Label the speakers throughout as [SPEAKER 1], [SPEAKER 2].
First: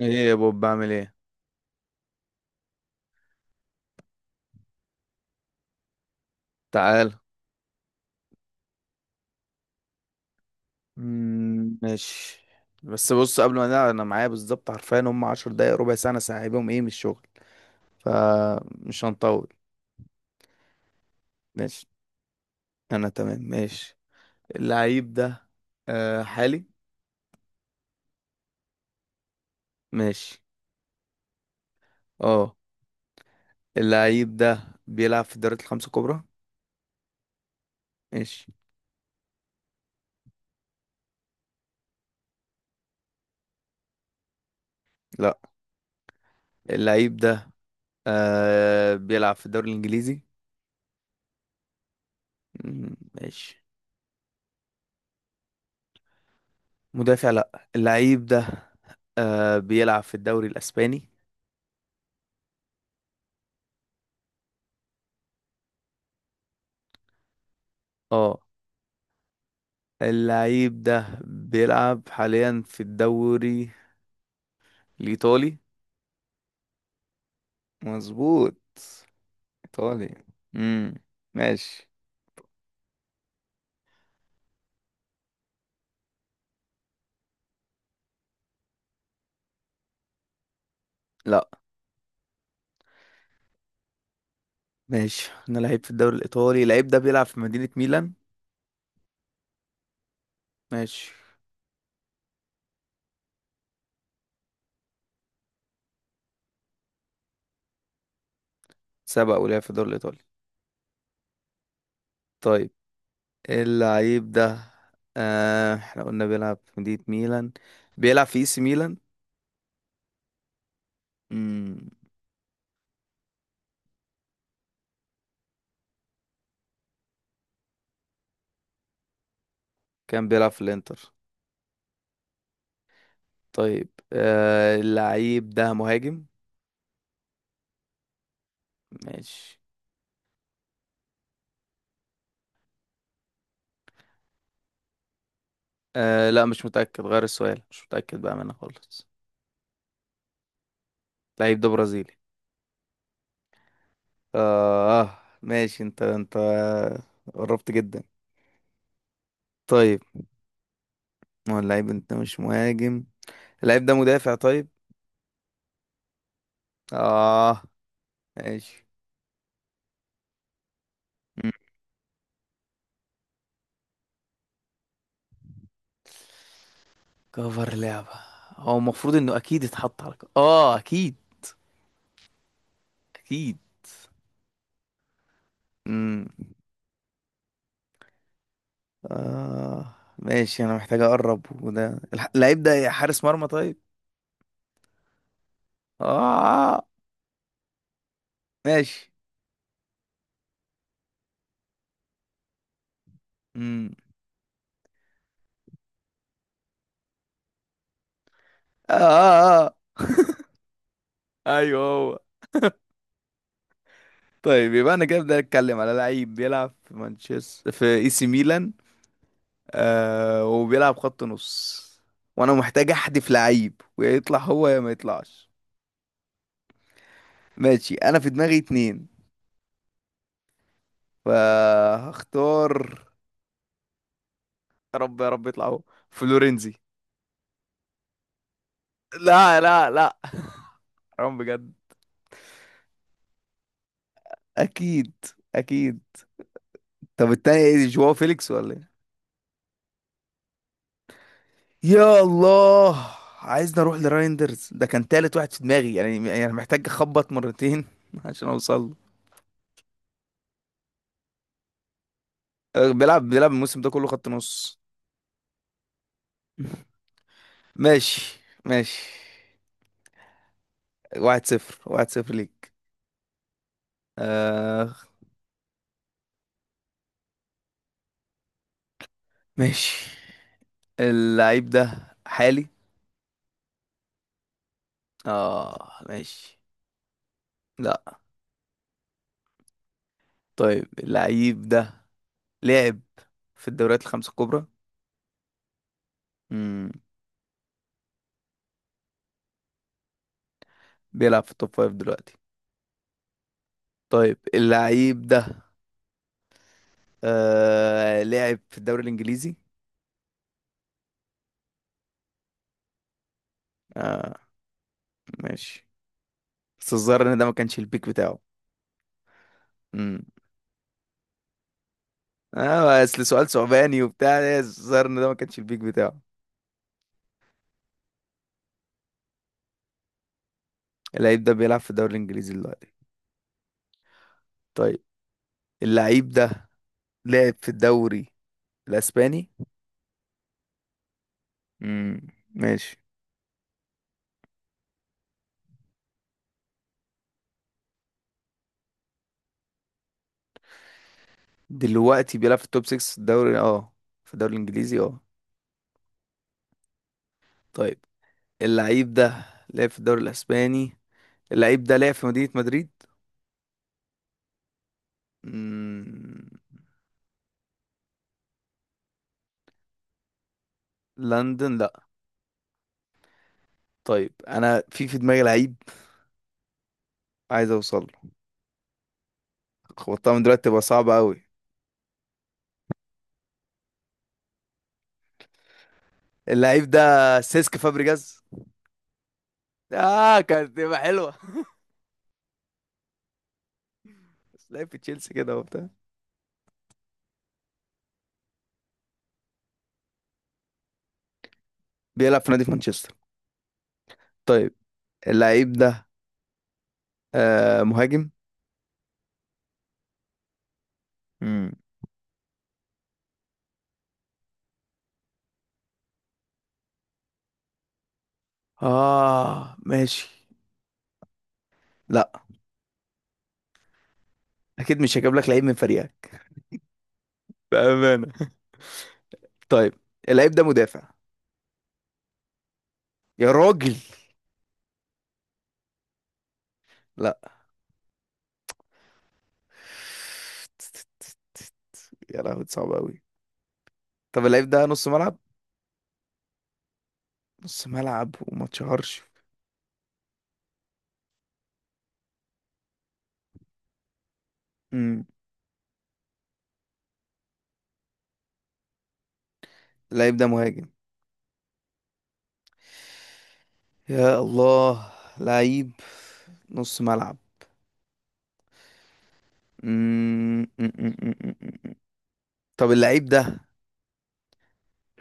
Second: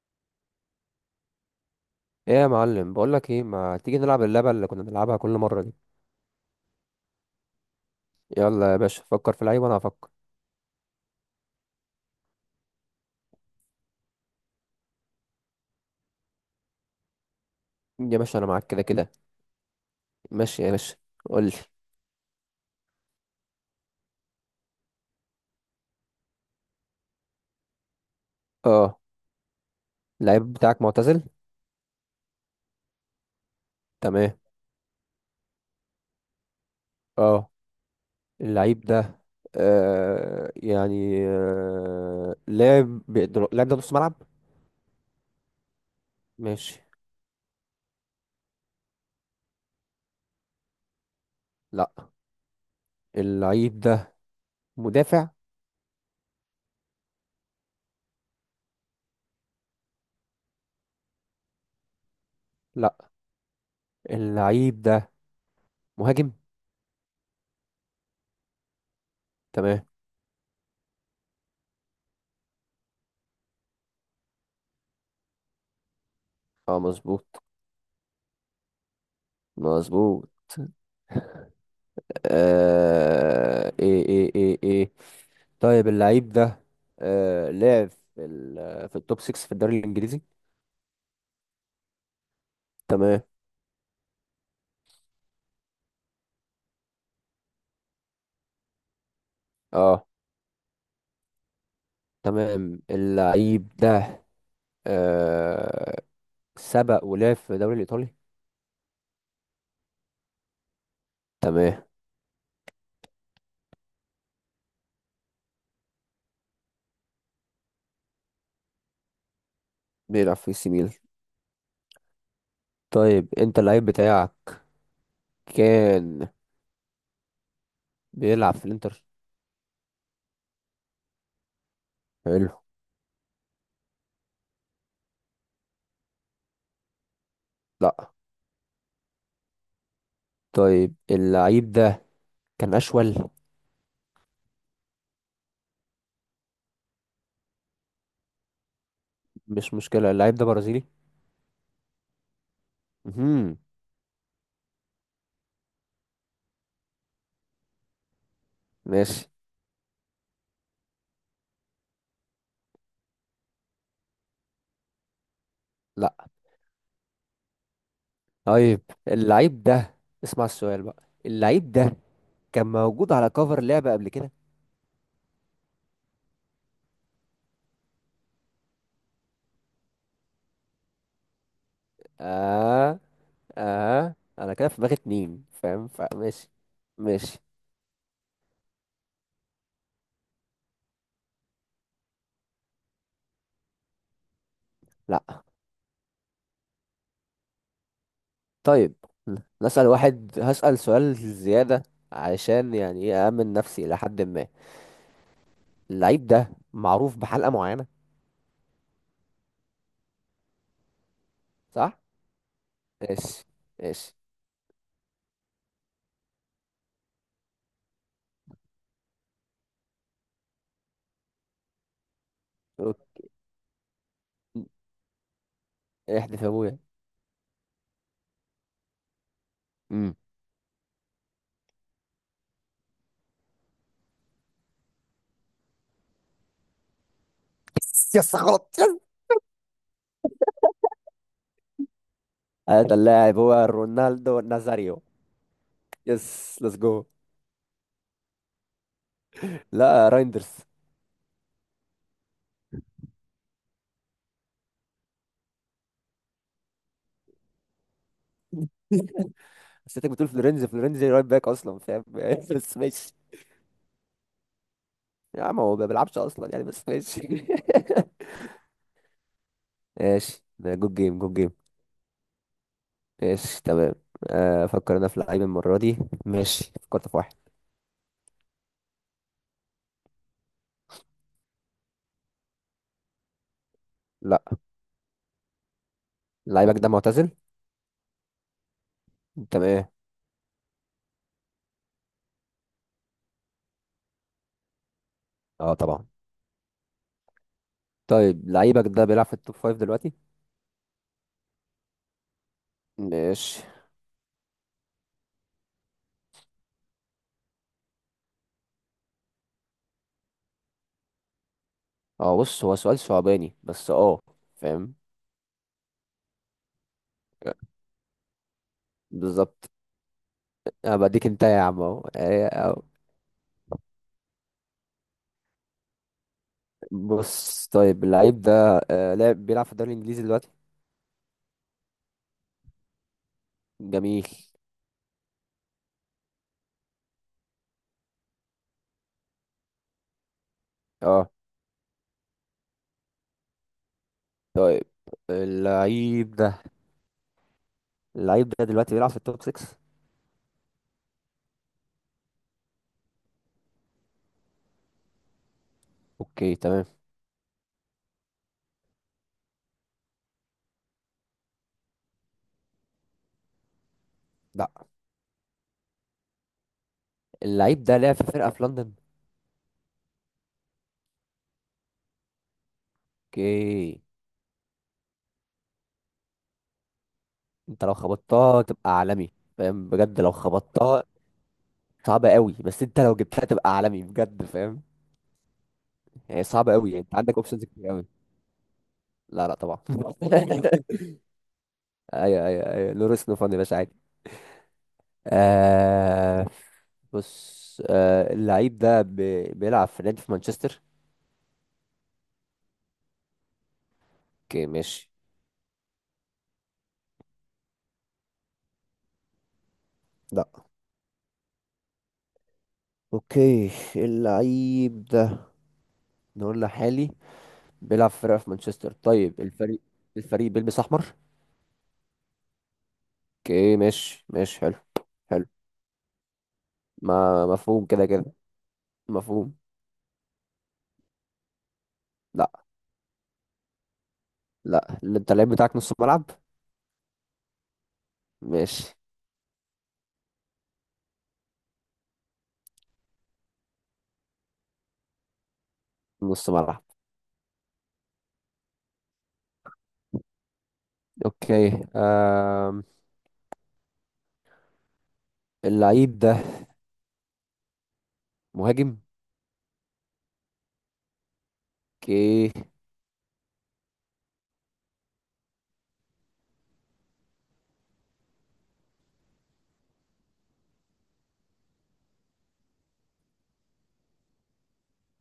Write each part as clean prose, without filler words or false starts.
[SPEAKER 1] ايه يا بوب بعمل ايه؟
[SPEAKER 2] ايه يا معلم، بقولك ايه؟ ما تيجي نلعب اللعبه اللي كنا بنلعبها كل مره دي؟
[SPEAKER 1] تعال.
[SPEAKER 2] يلا يا باشا فكر في لعيب وانا هفكر.
[SPEAKER 1] ماشي. بس بص قبل ما نقعد انا معايا بالظبط حرفيا هم عشر دقايق ربع ساعة انا سايبهم ايه من الشغل
[SPEAKER 2] يا باشا انا معاك كده
[SPEAKER 1] فمش
[SPEAKER 2] كده.
[SPEAKER 1] هنطول.
[SPEAKER 2] ماشي يا باشا، قول لي.
[SPEAKER 1] ماشي انا تمام ماشي. اللعيب ده آه حالي.
[SPEAKER 2] اه.
[SPEAKER 1] ماشي.
[SPEAKER 2] اللعيب بتاعك معتزل.
[SPEAKER 1] اه اللعيب
[SPEAKER 2] تمام.
[SPEAKER 1] ده بيلعب في الدوريات الخمسة الكبرى.
[SPEAKER 2] اه.
[SPEAKER 1] ماشي.
[SPEAKER 2] اللعيب ده يعني لاعب اللاعب ده نص ملعب.
[SPEAKER 1] لا.
[SPEAKER 2] ماشي.
[SPEAKER 1] اللعيب ده آه بيلعب في الدوري الانجليزي.
[SPEAKER 2] لا،
[SPEAKER 1] ماشي.
[SPEAKER 2] اللعيب ده مدافع.
[SPEAKER 1] مدافع لا. اللعيب ده آه بيلعب في الدوري الاسباني.
[SPEAKER 2] لا، اللعيب ده مهاجم.
[SPEAKER 1] اه
[SPEAKER 2] تمام.
[SPEAKER 1] اللعيب ده بيلعب حاليا في الدوري الإيطالي.
[SPEAKER 2] اه مظبوط.
[SPEAKER 1] مظبوط. إيطالي.
[SPEAKER 2] مظبوط.
[SPEAKER 1] امم. ماشي.
[SPEAKER 2] ايه ايه ايه ايه. طيب اللعيب ده في التوب 6 في الدوري الانجليزي.
[SPEAKER 1] لا.
[SPEAKER 2] تمام.
[SPEAKER 1] ماشي. أنا لعيب في الدوري الإيطالي اللعيب ده بيلعب في مدينة ميلان.
[SPEAKER 2] اه.
[SPEAKER 1] ماشي.
[SPEAKER 2] تمام. اللعيب ده آه سبق ولعب في الدوري الايطالي.
[SPEAKER 1] سبق ولعب في الدوري الإيطالي.
[SPEAKER 2] تمام.
[SPEAKER 1] طيب اللعيب ده آه احنا قلنا بيلعب في مدينة ميلان بيلعب في اي سي ميلان.
[SPEAKER 2] بيلعب في سي ميلان.
[SPEAKER 1] امم.
[SPEAKER 2] طيب، انت اللعيب بتاعك كان بيلعب في الانتر.
[SPEAKER 1] كان بيلعب في الإنتر.
[SPEAKER 2] حلو.
[SPEAKER 1] طيب آه اللعيب ده مهاجم.
[SPEAKER 2] لا.
[SPEAKER 1] ماشي.
[SPEAKER 2] طيب اللعيب ده كان اشول.
[SPEAKER 1] آه لا مش متأكد غير السؤال مش متأكد بقى منه خالص.
[SPEAKER 2] مش مشكلة، اللعيب ده برازيلي.
[SPEAKER 1] اللعيب ده برازيلي.
[SPEAKER 2] مهم.
[SPEAKER 1] آه ماشي انت انت قربت جدا.
[SPEAKER 2] ماشي.
[SPEAKER 1] طيب ما هو اللعيب انت مش مهاجم اللعيب ده مدافع طيب. اه
[SPEAKER 2] طيب
[SPEAKER 1] ماشي.
[SPEAKER 2] اللعيب ده، اسمع السؤال بقى،
[SPEAKER 1] مم.
[SPEAKER 2] اللعيب ده كان موجود على كفر لعبة قبل كده.
[SPEAKER 1] كفر لعبة. هو المفروض انه اكيد اتحط على اه اكيد.
[SPEAKER 2] اه.
[SPEAKER 1] اكيد.
[SPEAKER 2] اه انا كده في دماغي اتنين فاهم،
[SPEAKER 1] امم.
[SPEAKER 2] فماشي. ماشي.
[SPEAKER 1] اه ماشي انا محتاج اقرب وده اللعيب ده حارس مرمى طيب.
[SPEAKER 2] لا.
[SPEAKER 1] اه
[SPEAKER 2] طيب
[SPEAKER 1] ماشي.
[SPEAKER 2] نسأل واحد، هسأل سؤال زيادة علشان يعني ايه أأمن نفسي
[SPEAKER 1] امم.
[SPEAKER 2] إلى حد ما. اللعيب ده معروف بحلقة معينة،
[SPEAKER 1] اه, آه. آه. ايوه
[SPEAKER 2] صح؟
[SPEAKER 1] هو.
[SPEAKER 2] ماشي. ماشي
[SPEAKER 1] طيب يبقى انا كده بدي اتكلم على لعيب بيلعب في مانشستر في اي سي ميلان آه وبيلعب خط نص وانا محتاج احدف لعيب ويا يطلع هو يا ما يطلعش.
[SPEAKER 2] احذف يا ابويا.
[SPEAKER 1] ماشي انا في دماغي اتنين
[SPEAKER 2] امم.
[SPEAKER 1] فهختار. يا رب يا رب يطلع هو. فلورنزي.
[SPEAKER 2] يس. غلط. يس.
[SPEAKER 1] لا لا لا. حرام بجد.
[SPEAKER 2] هذا اللاعب هو رونالدو نازاريو.
[SPEAKER 1] اكيد. اكيد.
[SPEAKER 2] يس ليتس جو.
[SPEAKER 1] طب التاني ايه جواو فيليكس ولا ايه؟
[SPEAKER 2] لا، رايندرز.
[SPEAKER 1] يا الله. عايزني اروح لرايندرز ده كان تالت واحد في دماغي يعني يعني محتاج اخبط مرتين عشان اوصل له.
[SPEAKER 2] بس انت بتقول فلورنزي، فلورنزي رايت باك اصلا فاهم. بس
[SPEAKER 1] آه،
[SPEAKER 2] ماشي.
[SPEAKER 1] بيلعب الموسم ده كله خط نص.
[SPEAKER 2] يا عم هو ما بيلعبش اصلا يعني، بس ماشي.
[SPEAKER 1] ماشي ماشي.
[SPEAKER 2] ماشي ده جود جيم جود
[SPEAKER 1] واحد
[SPEAKER 2] جيم.
[SPEAKER 1] صفر واحد صفر ليك.
[SPEAKER 2] ماشي تمام.
[SPEAKER 1] آه
[SPEAKER 2] افكر انا في لعيب المره دي. ماشي، فكرت في واحد.
[SPEAKER 1] ماشي. اللعيب ده حالي.
[SPEAKER 2] لا.
[SPEAKER 1] اه ماشي.
[SPEAKER 2] لعيبك ده معتزل.
[SPEAKER 1] لا.
[SPEAKER 2] تمام.
[SPEAKER 1] طيب اللعيب ده لعب في الدوريات الخمسة الكبرى.
[SPEAKER 2] اه طبعا.
[SPEAKER 1] مم.
[SPEAKER 2] طيب لعيبك ده بيلعب في التوب فايف دلوقتي.
[SPEAKER 1] بيلعب في التوب فايف دلوقتي.
[SPEAKER 2] ماشي.
[SPEAKER 1] طيب اللعيب ده آه لعب في الدوري الإنجليزي.
[SPEAKER 2] اه بص هو سؤال صعباني، بس اه
[SPEAKER 1] اه
[SPEAKER 2] فاهم.
[SPEAKER 1] ماشي. بس الظاهر ان ده ما كانش البيك بتاعه.
[SPEAKER 2] بالظبط.
[SPEAKER 1] مم.
[SPEAKER 2] انا بديك انت يا عم اهو. آه، آه.
[SPEAKER 1] اه اصل سؤال ثعباني وبتاع إيه، الظاهر ان ده ما كانش البيك بتاعه.
[SPEAKER 2] بص، طيب اللعيب ده آه، لعب بيلعب في الدوري الانجليزي دلوقتي.
[SPEAKER 1] اللعيب ده بيلعب في الدوري الانجليزي دلوقتي.
[SPEAKER 2] جميل.
[SPEAKER 1] طيب اللعيب ده لعب في الدوري الاسباني.
[SPEAKER 2] اه.
[SPEAKER 1] امم. ماشي.
[SPEAKER 2] طيب اللعيب ده دلوقتي بيلعب في التوب 6.
[SPEAKER 1] دلوقتي بيلعب في التوب 6 في الدوري اه في الدوري الانجليزي اه.
[SPEAKER 2] اوكي تمام.
[SPEAKER 1] طيب اللعيب ده لعب في الدوري الاسباني. اللعيب ده لعب في مدينة مدريد.
[SPEAKER 2] لا.
[SPEAKER 1] امم.
[SPEAKER 2] اللعيب ده لعب في فرقة في لندن.
[SPEAKER 1] لندن لا.
[SPEAKER 2] اوكي.
[SPEAKER 1] طيب انا في في دماغي لعيب عايز
[SPEAKER 2] انت لو
[SPEAKER 1] اوصل له.
[SPEAKER 2] خبطتها تبقى عالمي، فاهم، بجد
[SPEAKER 1] خبطتها
[SPEAKER 2] لو
[SPEAKER 1] من دلوقتي تبقى
[SPEAKER 2] خبطتها.
[SPEAKER 1] صعبة قوي.
[SPEAKER 2] صعبة قوي بس انت لو جبتها تبقى عالمي بجد فاهم. هي صعبة
[SPEAKER 1] اللعيب
[SPEAKER 2] قوي، انت عندك
[SPEAKER 1] ده
[SPEAKER 2] اوبشنز
[SPEAKER 1] سيسك
[SPEAKER 2] كتير قوي.
[SPEAKER 1] فابريجاز.
[SPEAKER 2] لا لا طبعا.
[SPEAKER 1] اه كانت تبقى حلوه.
[SPEAKER 2] ايوه ايوه ايوه لوريس نوفان يا باشا عادي.
[SPEAKER 1] بس لعب في تشيلسي كده وبتاع.
[SPEAKER 2] آه. بص اللعيب ده بيلعب في نادي في مانشستر.
[SPEAKER 1] بيلعب في نادي في مانشستر.
[SPEAKER 2] اوكي
[SPEAKER 1] طيب
[SPEAKER 2] ماشي.
[SPEAKER 1] اللعيب ده آه مهاجم.
[SPEAKER 2] لا.
[SPEAKER 1] مم.
[SPEAKER 2] اوكي. اللعيب ده، نقول لحالي، بيلعب في فرقة في مانشستر. طيب
[SPEAKER 1] اه
[SPEAKER 2] الفريق
[SPEAKER 1] ماشي.
[SPEAKER 2] الفريق بيلبس احمر.
[SPEAKER 1] لا
[SPEAKER 2] اوكي ماشي. ماشي حلو.
[SPEAKER 1] اكيد مش هجيب
[SPEAKER 2] حلو.
[SPEAKER 1] لك لعيب من فريقك.
[SPEAKER 2] ما مفهوم كده كده،
[SPEAKER 1] بأمانة.
[SPEAKER 2] مفهوم.
[SPEAKER 1] طيب اللعيب ده مدافع.
[SPEAKER 2] لا
[SPEAKER 1] يا راجل.
[SPEAKER 2] لا، اللي انت اللعيب بتاعك نص ملعب.
[SPEAKER 1] لا.
[SPEAKER 2] ماشي
[SPEAKER 1] يا لهوي صعب قوي. طب اللعيب ده نص ملعب.
[SPEAKER 2] نص ملعب.
[SPEAKER 1] نص ملعب وما اتشهرش.
[SPEAKER 2] اوكي. آم.
[SPEAKER 1] امم.
[SPEAKER 2] اللعيب ده مهاجم.
[SPEAKER 1] اللعيب ده مهاجم.
[SPEAKER 2] اوكي.
[SPEAKER 1] يا الله. لعيب نص ملعب. مم. مم، مم، مم، مم، مم. طب اللعيب ده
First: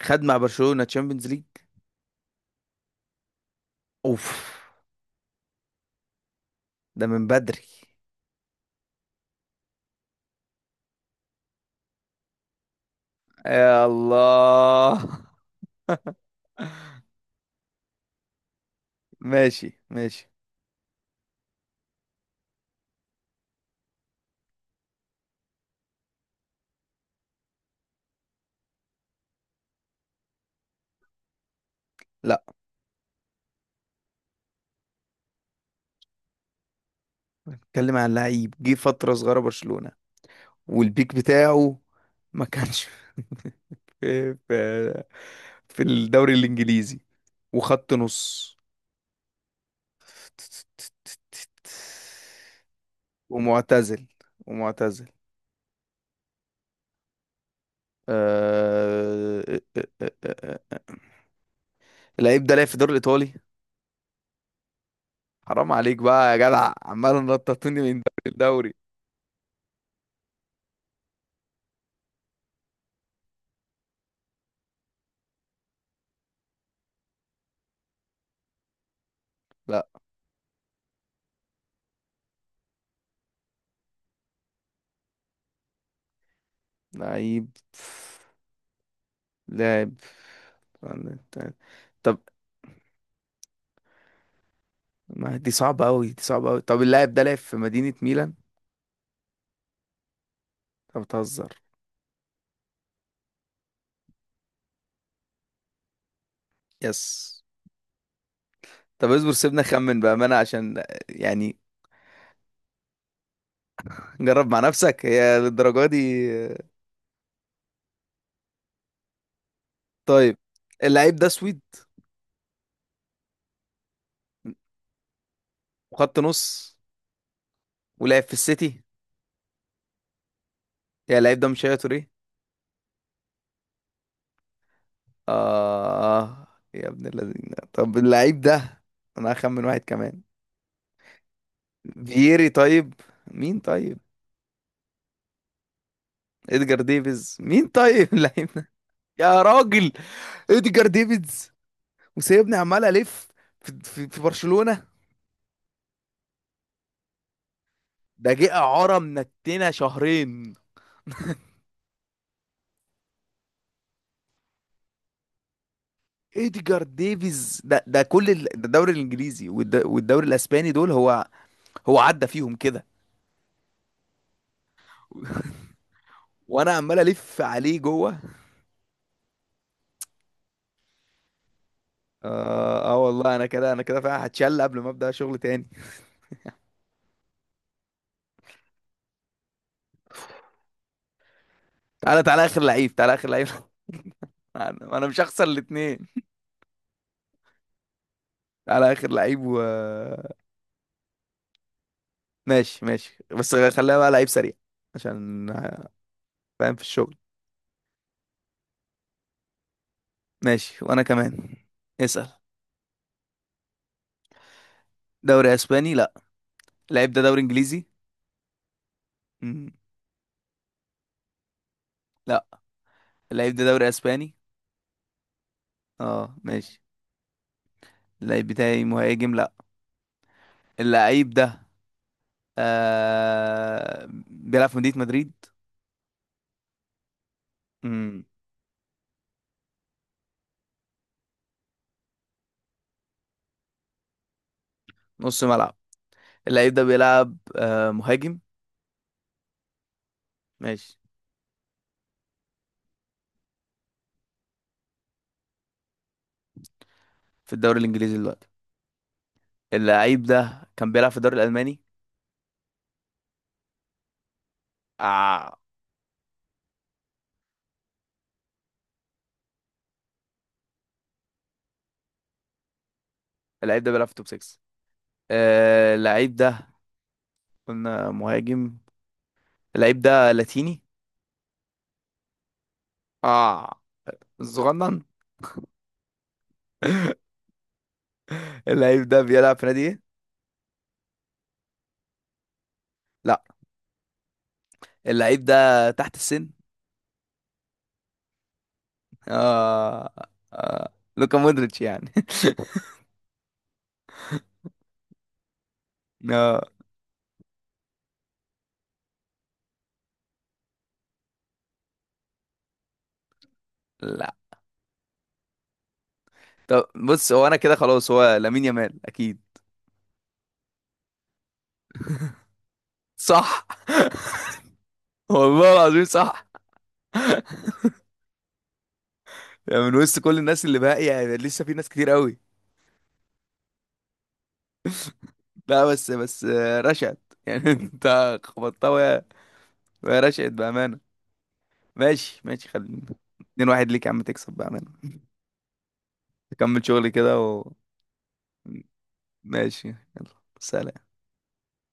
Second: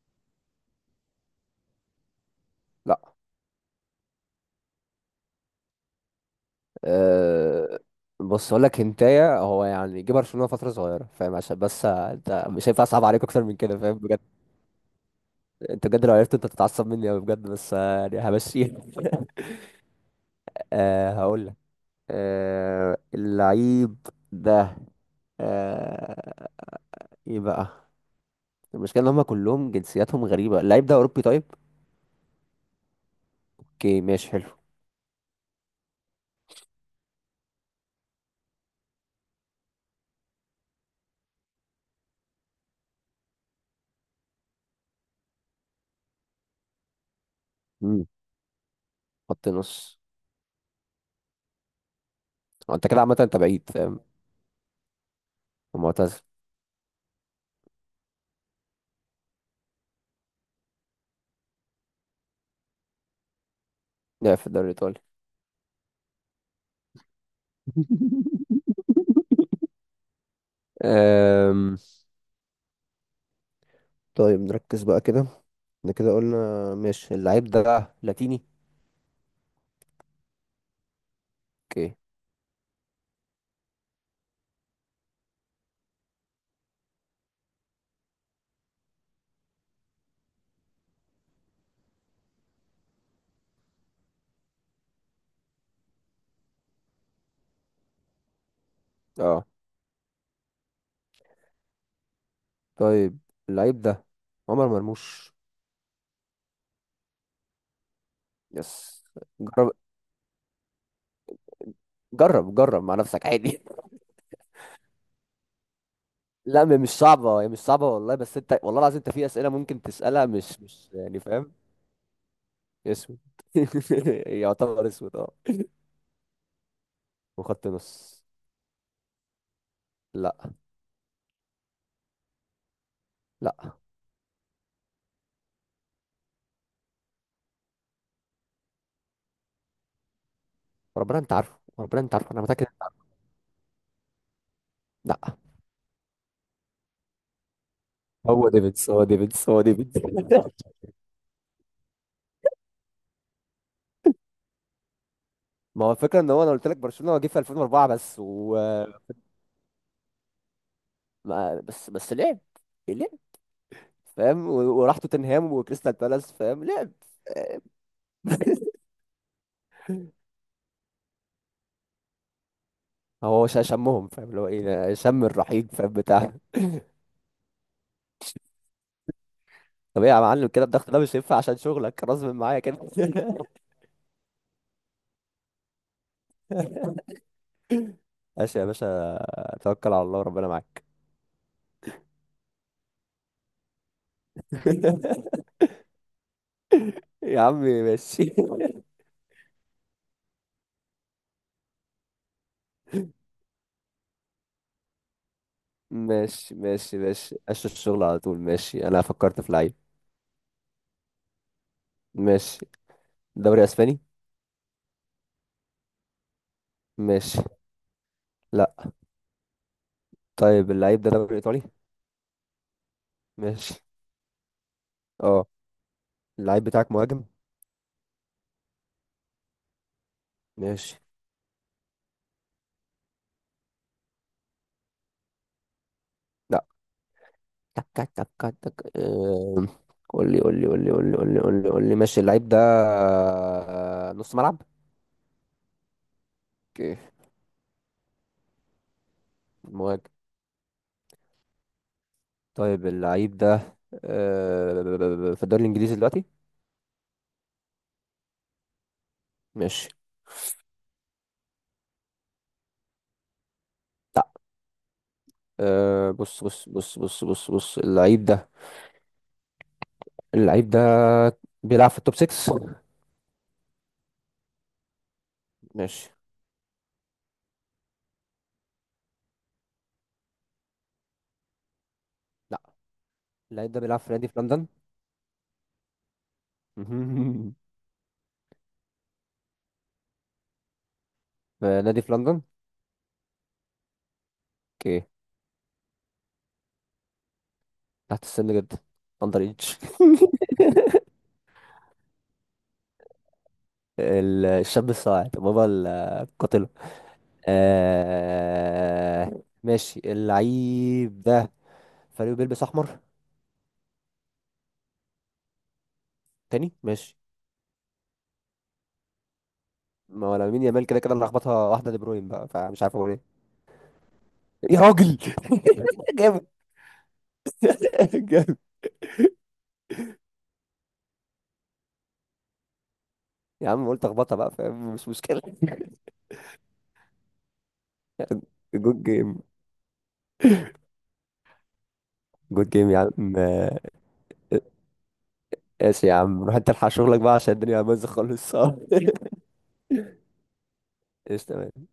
[SPEAKER 1] خد مع برشلونة تشامبيونز ليج.
[SPEAKER 2] لا.
[SPEAKER 1] اوف. ده من بدري.
[SPEAKER 2] أه... بص اقول لك هنتايه، هو يعني جه برشلونة فترة صغيرة فاهم، عشان بس انت مش هينفع اصعب عليك اكتر من كده
[SPEAKER 1] يا
[SPEAKER 2] فاهم.
[SPEAKER 1] الله.
[SPEAKER 2] انت بجد لو عرفت انت تتعصب مني قوي بجد، بس يعني همشيها.
[SPEAKER 1] ماشي ماشي.
[SPEAKER 2] هقول لك. اللعيب ده أه ايه بقى. المشكلة ان هم كلهم جنسياتهم غريبة، اللعيب ده اوروبي طيب.
[SPEAKER 1] لا.
[SPEAKER 2] اوكي ماشي حلو.
[SPEAKER 1] اتكلم عن لعيب جه فترة صغيرة برشلونة والبيك بتاعه ما كانش في في الدوري الإنجليزي وخط
[SPEAKER 2] امم
[SPEAKER 1] نص
[SPEAKER 2] خط نص. هو انت كده عامة، انت بعيد فاهم.
[SPEAKER 1] ومعتزل. ومعتزل.
[SPEAKER 2] ومعتزل.
[SPEAKER 1] آه... آه، آه، آه، آه. آه. اللعيب ده لعب في الدوري الإيطالي.
[SPEAKER 2] لعب في الدوري الايطالي.
[SPEAKER 1] حرام عليك بقى يا جدع عمال نططوني من دوري لدوري.
[SPEAKER 2] أم... طيب نركز بقى كده. احنا كده قلنا. ماشي اللعيب ده لاتيني.
[SPEAKER 1] لا.
[SPEAKER 2] اوكي.
[SPEAKER 1] لعيب. لاعب. طب ما دي صعبة أوي دي صعبة أوي. طب اللاعب ده لعب في مدينة ميلان.
[SPEAKER 2] اه.
[SPEAKER 1] طب بتهزر.
[SPEAKER 2] طيب اللعيب ده عمر مرموش.
[SPEAKER 1] يس.
[SPEAKER 2] يس.
[SPEAKER 1] طب اصبر سيبنا
[SPEAKER 2] جرب.
[SPEAKER 1] خمن بأمانة عشان يعني.
[SPEAKER 2] جرب جرب مع نفسك عادي.
[SPEAKER 1] جرب مع نفسك هي للدرجة دي؟
[SPEAKER 2] لا مش صعبة، هي مش صعبة والله، بس انت والله العظيم انت في اسئلة ممكن تسألها
[SPEAKER 1] طيب
[SPEAKER 2] مش
[SPEAKER 1] اللعيب
[SPEAKER 2] يعني
[SPEAKER 1] ده
[SPEAKER 2] فاهم.
[SPEAKER 1] سويد
[SPEAKER 2] اسود. يعتبر اسود اه.
[SPEAKER 1] وخط نص
[SPEAKER 2] وخط نص.
[SPEAKER 1] ولعب في السيتي.
[SPEAKER 2] لا
[SPEAKER 1] يا اللعيب ده مش هي توريه.
[SPEAKER 2] لا،
[SPEAKER 1] آه. يا ابن الذين طب اللعيب ده أنا هخمن واحد كمان.
[SPEAKER 2] ربنا انت عارفه، ربنا انت عارفه، انا
[SPEAKER 1] فييري
[SPEAKER 2] متأكد.
[SPEAKER 1] طيب. مين طيب.
[SPEAKER 2] لا،
[SPEAKER 1] ادجار ديفيز مين طيب. اللعيب
[SPEAKER 2] هو
[SPEAKER 1] ده.
[SPEAKER 2] ديفيدز، هو
[SPEAKER 1] يا
[SPEAKER 2] ديفيدز، هو
[SPEAKER 1] راجل.
[SPEAKER 2] ديفيدز.
[SPEAKER 1] ادجار ديفيز وسايبني عمال الف في برشلونة.
[SPEAKER 2] ما هو الفكرة ان هو انا قلت لك برشلونة هو جه في 2004 بس،
[SPEAKER 1] ده جه
[SPEAKER 2] و
[SPEAKER 1] اعاره منتنا شهرين.
[SPEAKER 2] بس لعب فاهم، وراح توتنهام وكريستال بالاس فاهم.
[SPEAKER 1] ادجار
[SPEAKER 2] لعب.
[SPEAKER 1] ديفيز ده كل ده الدوري الانجليزي والدوري الاسباني دول هو. هو عدى فيهم كده.
[SPEAKER 2] هو شمهم فاهم، اللي هو ايه، شم الرحيق فاهم بتاع.
[SPEAKER 1] وانا عمال الف عليه جوه.
[SPEAKER 2] طب ايه يا معلم، كده الضغط ده مش هينفع عشان شغلك غصب معايا كده.
[SPEAKER 1] اه, آه والله انا كده انا كده فعلا هتشل قبل ما ابدا شغل تاني.
[SPEAKER 2] ماشي يا باشا، توكل على الله وربنا معاك.
[SPEAKER 1] تعالى تعالى اخر لعيب تعالى اخر لعيب. أنا مش هخسر الاتنين
[SPEAKER 2] يا عمي ماشي
[SPEAKER 1] على اخر لعيب و ماشي ماشي بس خليها بقى لعيب سريع عشان
[SPEAKER 2] ماشي
[SPEAKER 1] فاهم في
[SPEAKER 2] ماشي
[SPEAKER 1] الشغل.
[SPEAKER 2] ماشي أشوف الشغل على طول. ماشي، أنا فكرت في لعيب.
[SPEAKER 1] ماشي وانا كمان. اسأل.
[SPEAKER 2] ماشي. دوري أسباني.
[SPEAKER 1] دوري اسباني لا. اللعيب ده
[SPEAKER 2] ماشي.
[SPEAKER 1] دوري انجليزي.
[SPEAKER 2] لأ.
[SPEAKER 1] مم.
[SPEAKER 2] طيب اللعيب ده دوري إيطالي.
[SPEAKER 1] لا. اللعيب ده
[SPEAKER 2] ماشي.
[SPEAKER 1] دوري اسباني.
[SPEAKER 2] اه.
[SPEAKER 1] اه
[SPEAKER 2] اللعيب
[SPEAKER 1] ماشي.
[SPEAKER 2] بتاعك مهاجم.
[SPEAKER 1] اللعيب بتاعي مهاجم لا.
[SPEAKER 2] ماشي.
[SPEAKER 1] اللعيب ده آه... بيلعب في مدينة مدريد.
[SPEAKER 2] لأ. تك تك.
[SPEAKER 1] مم.
[SPEAKER 2] تك تك. قول لي قول لي قول لي قول لي قول لي قول لي قول لي. ماشي، اللعيب ده نص ملعب.
[SPEAKER 1] نص ملعب. اللعيب ده
[SPEAKER 2] اوكي
[SPEAKER 1] بيلعب آه مهاجم.
[SPEAKER 2] مهاجم.
[SPEAKER 1] ماشي.
[SPEAKER 2] طيب اللعيب ده في الدوري الانجليزي دلوقتي.
[SPEAKER 1] في الدوري الانجليزي دلوقتي.
[SPEAKER 2] ماشي.
[SPEAKER 1] اللعيب ده كان بيلعب في الدوري الالماني.
[SPEAKER 2] لا.
[SPEAKER 1] آه.
[SPEAKER 2] بص بص بص بص بص بص. اللعيب ده اللعيب ده بيلعب في التوب 6.
[SPEAKER 1] اللعيب ده بيلعب في توب 6. آه
[SPEAKER 2] ماشي.
[SPEAKER 1] اللعيب ده قلنا مهاجم. اللعيب ده لاتيني.
[SPEAKER 2] لا. اللعيب ده
[SPEAKER 1] اه.
[SPEAKER 2] بيلعب في نادي في لندن.
[SPEAKER 1] صغنن. اللعيب ده بيلعب في نادي ايه؟
[SPEAKER 2] في نادي في لندن.
[SPEAKER 1] لا.
[SPEAKER 2] اوكي.
[SPEAKER 1] اللعيب ده تحت السن.
[SPEAKER 2] تحت السن جدا. اندر ايج.
[SPEAKER 1] اه, آه. لوكا مودريتش يعني.
[SPEAKER 2] الشاب الصاعد بابا.
[SPEAKER 1] اه.
[SPEAKER 2] القاتله. آه، ماشي اللعيب ده فريقه بيلبس احمر.
[SPEAKER 1] لا.
[SPEAKER 2] تاني
[SPEAKER 1] طب
[SPEAKER 2] ماشي.
[SPEAKER 1] بص هو انا كده خلاص هو لامين يامال اكيد.
[SPEAKER 2] ما هو لامين يامال كده كده اللي لخبطها، واحده دي بروين بقى، فمش عارف اقول ايه.
[SPEAKER 1] صح.
[SPEAKER 2] يا راجل.
[SPEAKER 1] والله العظيم صح.
[SPEAKER 2] جامد جامد.
[SPEAKER 1] يعني من وسط كل الناس اللي باقي يعني لسه في ناس كتير قوي.
[SPEAKER 2] يا عم قلت اخبطها بقى فاهم، مش مشكله.
[SPEAKER 1] لا بس بس آه، رشد يعني. انت خبطتها
[SPEAKER 2] جود
[SPEAKER 1] ويا
[SPEAKER 2] جيم
[SPEAKER 1] ويا رشد بأمانة. ماشي ماشي
[SPEAKER 2] جود جيم يا
[SPEAKER 1] خلينا.
[SPEAKER 2] عم.
[SPEAKER 1] اتنين واحد ليك يا عم تكسب بقى منه.
[SPEAKER 2] ماشي يا عم، روح انت
[SPEAKER 1] تكمل
[SPEAKER 2] الحق
[SPEAKER 1] شغلي
[SPEAKER 2] شغلك
[SPEAKER 1] كده
[SPEAKER 2] بقى عشان الدنيا بايظه خالص.
[SPEAKER 1] وماشي يلا. سلام.
[SPEAKER 2] ايش تمام.